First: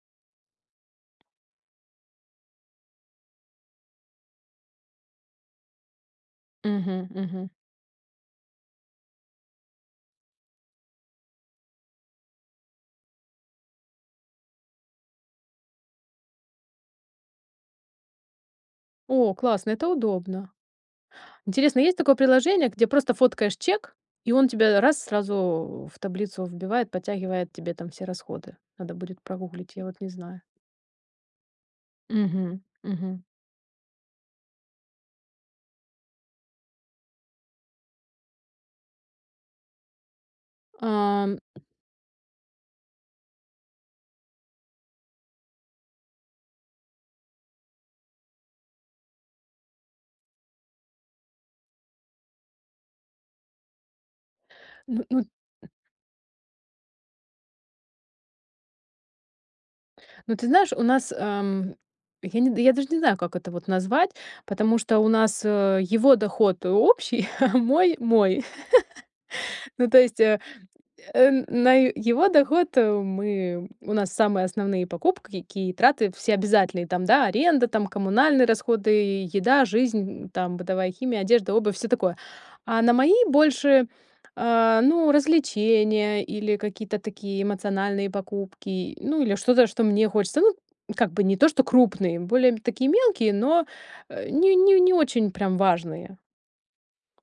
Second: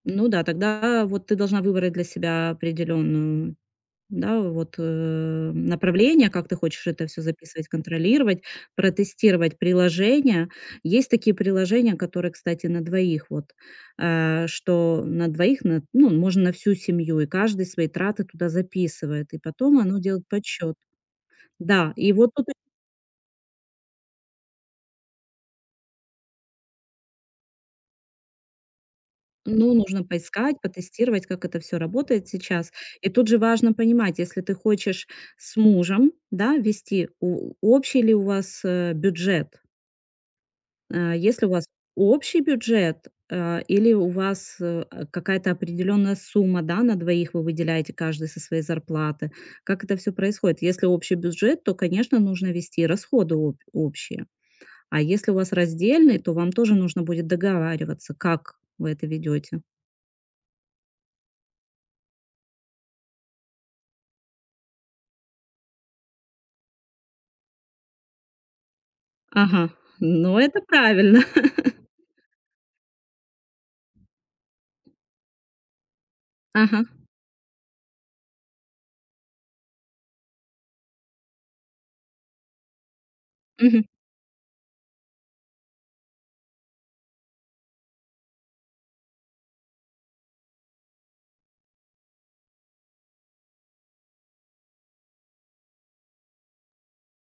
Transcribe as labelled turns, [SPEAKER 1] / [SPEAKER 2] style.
[SPEAKER 1] Ну да, тогда вот ты должна выбрать для себя определённую, да, вот, э, направление, как ты хочешь
[SPEAKER 2] Мгм
[SPEAKER 1] это всё
[SPEAKER 2] мгм.
[SPEAKER 1] записывать, контролировать, протестировать приложения. Есть такие приложения, которые, кстати, на двоих вот. А что на двоих? Н ну, можно на всю семью, и каждый свои траты туда
[SPEAKER 2] О,
[SPEAKER 1] записывает, и
[SPEAKER 2] классно,
[SPEAKER 1] потом
[SPEAKER 2] это
[SPEAKER 1] оно делает
[SPEAKER 2] удобно.
[SPEAKER 1] подсчёт.
[SPEAKER 2] Интересно,
[SPEAKER 1] Да,
[SPEAKER 2] есть
[SPEAKER 1] и
[SPEAKER 2] такое
[SPEAKER 1] вот тут ы
[SPEAKER 2] приложение, где просто фоткаешь чек, и он тебе раз сразу в таблицу вбивает, подтягивает тебе там все расходы. Надо будет прогуглить,
[SPEAKER 1] Ну,
[SPEAKER 2] я вот
[SPEAKER 1] нужно
[SPEAKER 2] не знаю.
[SPEAKER 1] поискать, потестировать, как это всё работает
[SPEAKER 2] Мгм
[SPEAKER 1] сейчас. И
[SPEAKER 2] мгм.
[SPEAKER 1] тут же важно понимать, если ты хочешь с мужем, да, вести, о общий ли у вас, э, бюджет? А
[SPEAKER 2] Ам
[SPEAKER 1] если у вас общий бюджет, а, или у вас, э, какая-то определённая сумма, да, на двоих, вы выделяете каждый со своей зарплаты? Как это всё происходит? Если общий бюджет, то, конечно, нужно вести расходы обь общие, а
[SPEAKER 2] Ну ну
[SPEAKER 1] если у вас раздельный, то вам тоже нужно будет договариваться, как вы это ведёте.
[SPEAKER 2] Ну, ты знаешь, у нас, ам, я не д я даже не знаю, как это вот назвать, потому что у нас, э, его доход общий, а мой мой.
[SPEAKER 1] Ага,
[SPEAKER 2] Ну, то есть,
[SPEAKER 1] ну,
[SPEAKER 2] э
[SPEAKER 1] это правильно.
[SPEAKER 2] э, на его доход мы у нас самые основные покупки, какие траты все обязательные.
[SPEAKER 1] Ага.
[SPEAKER 2] Там, да, аренда, там, коммунальные расходы, еда, жизнь, там, бытовая химия, одежда, обувь, всё такое. А на мои
[SPEAKER 1] Мгм.
[SPEAKER 2] больше, а, ну, развлечения или какие-то такие эмоциональные покупки, ну, или что-то, что мне хочется, ну как бы, не то, что крупные, более, м, такие мелкие, но, э, не не не очень прям важные.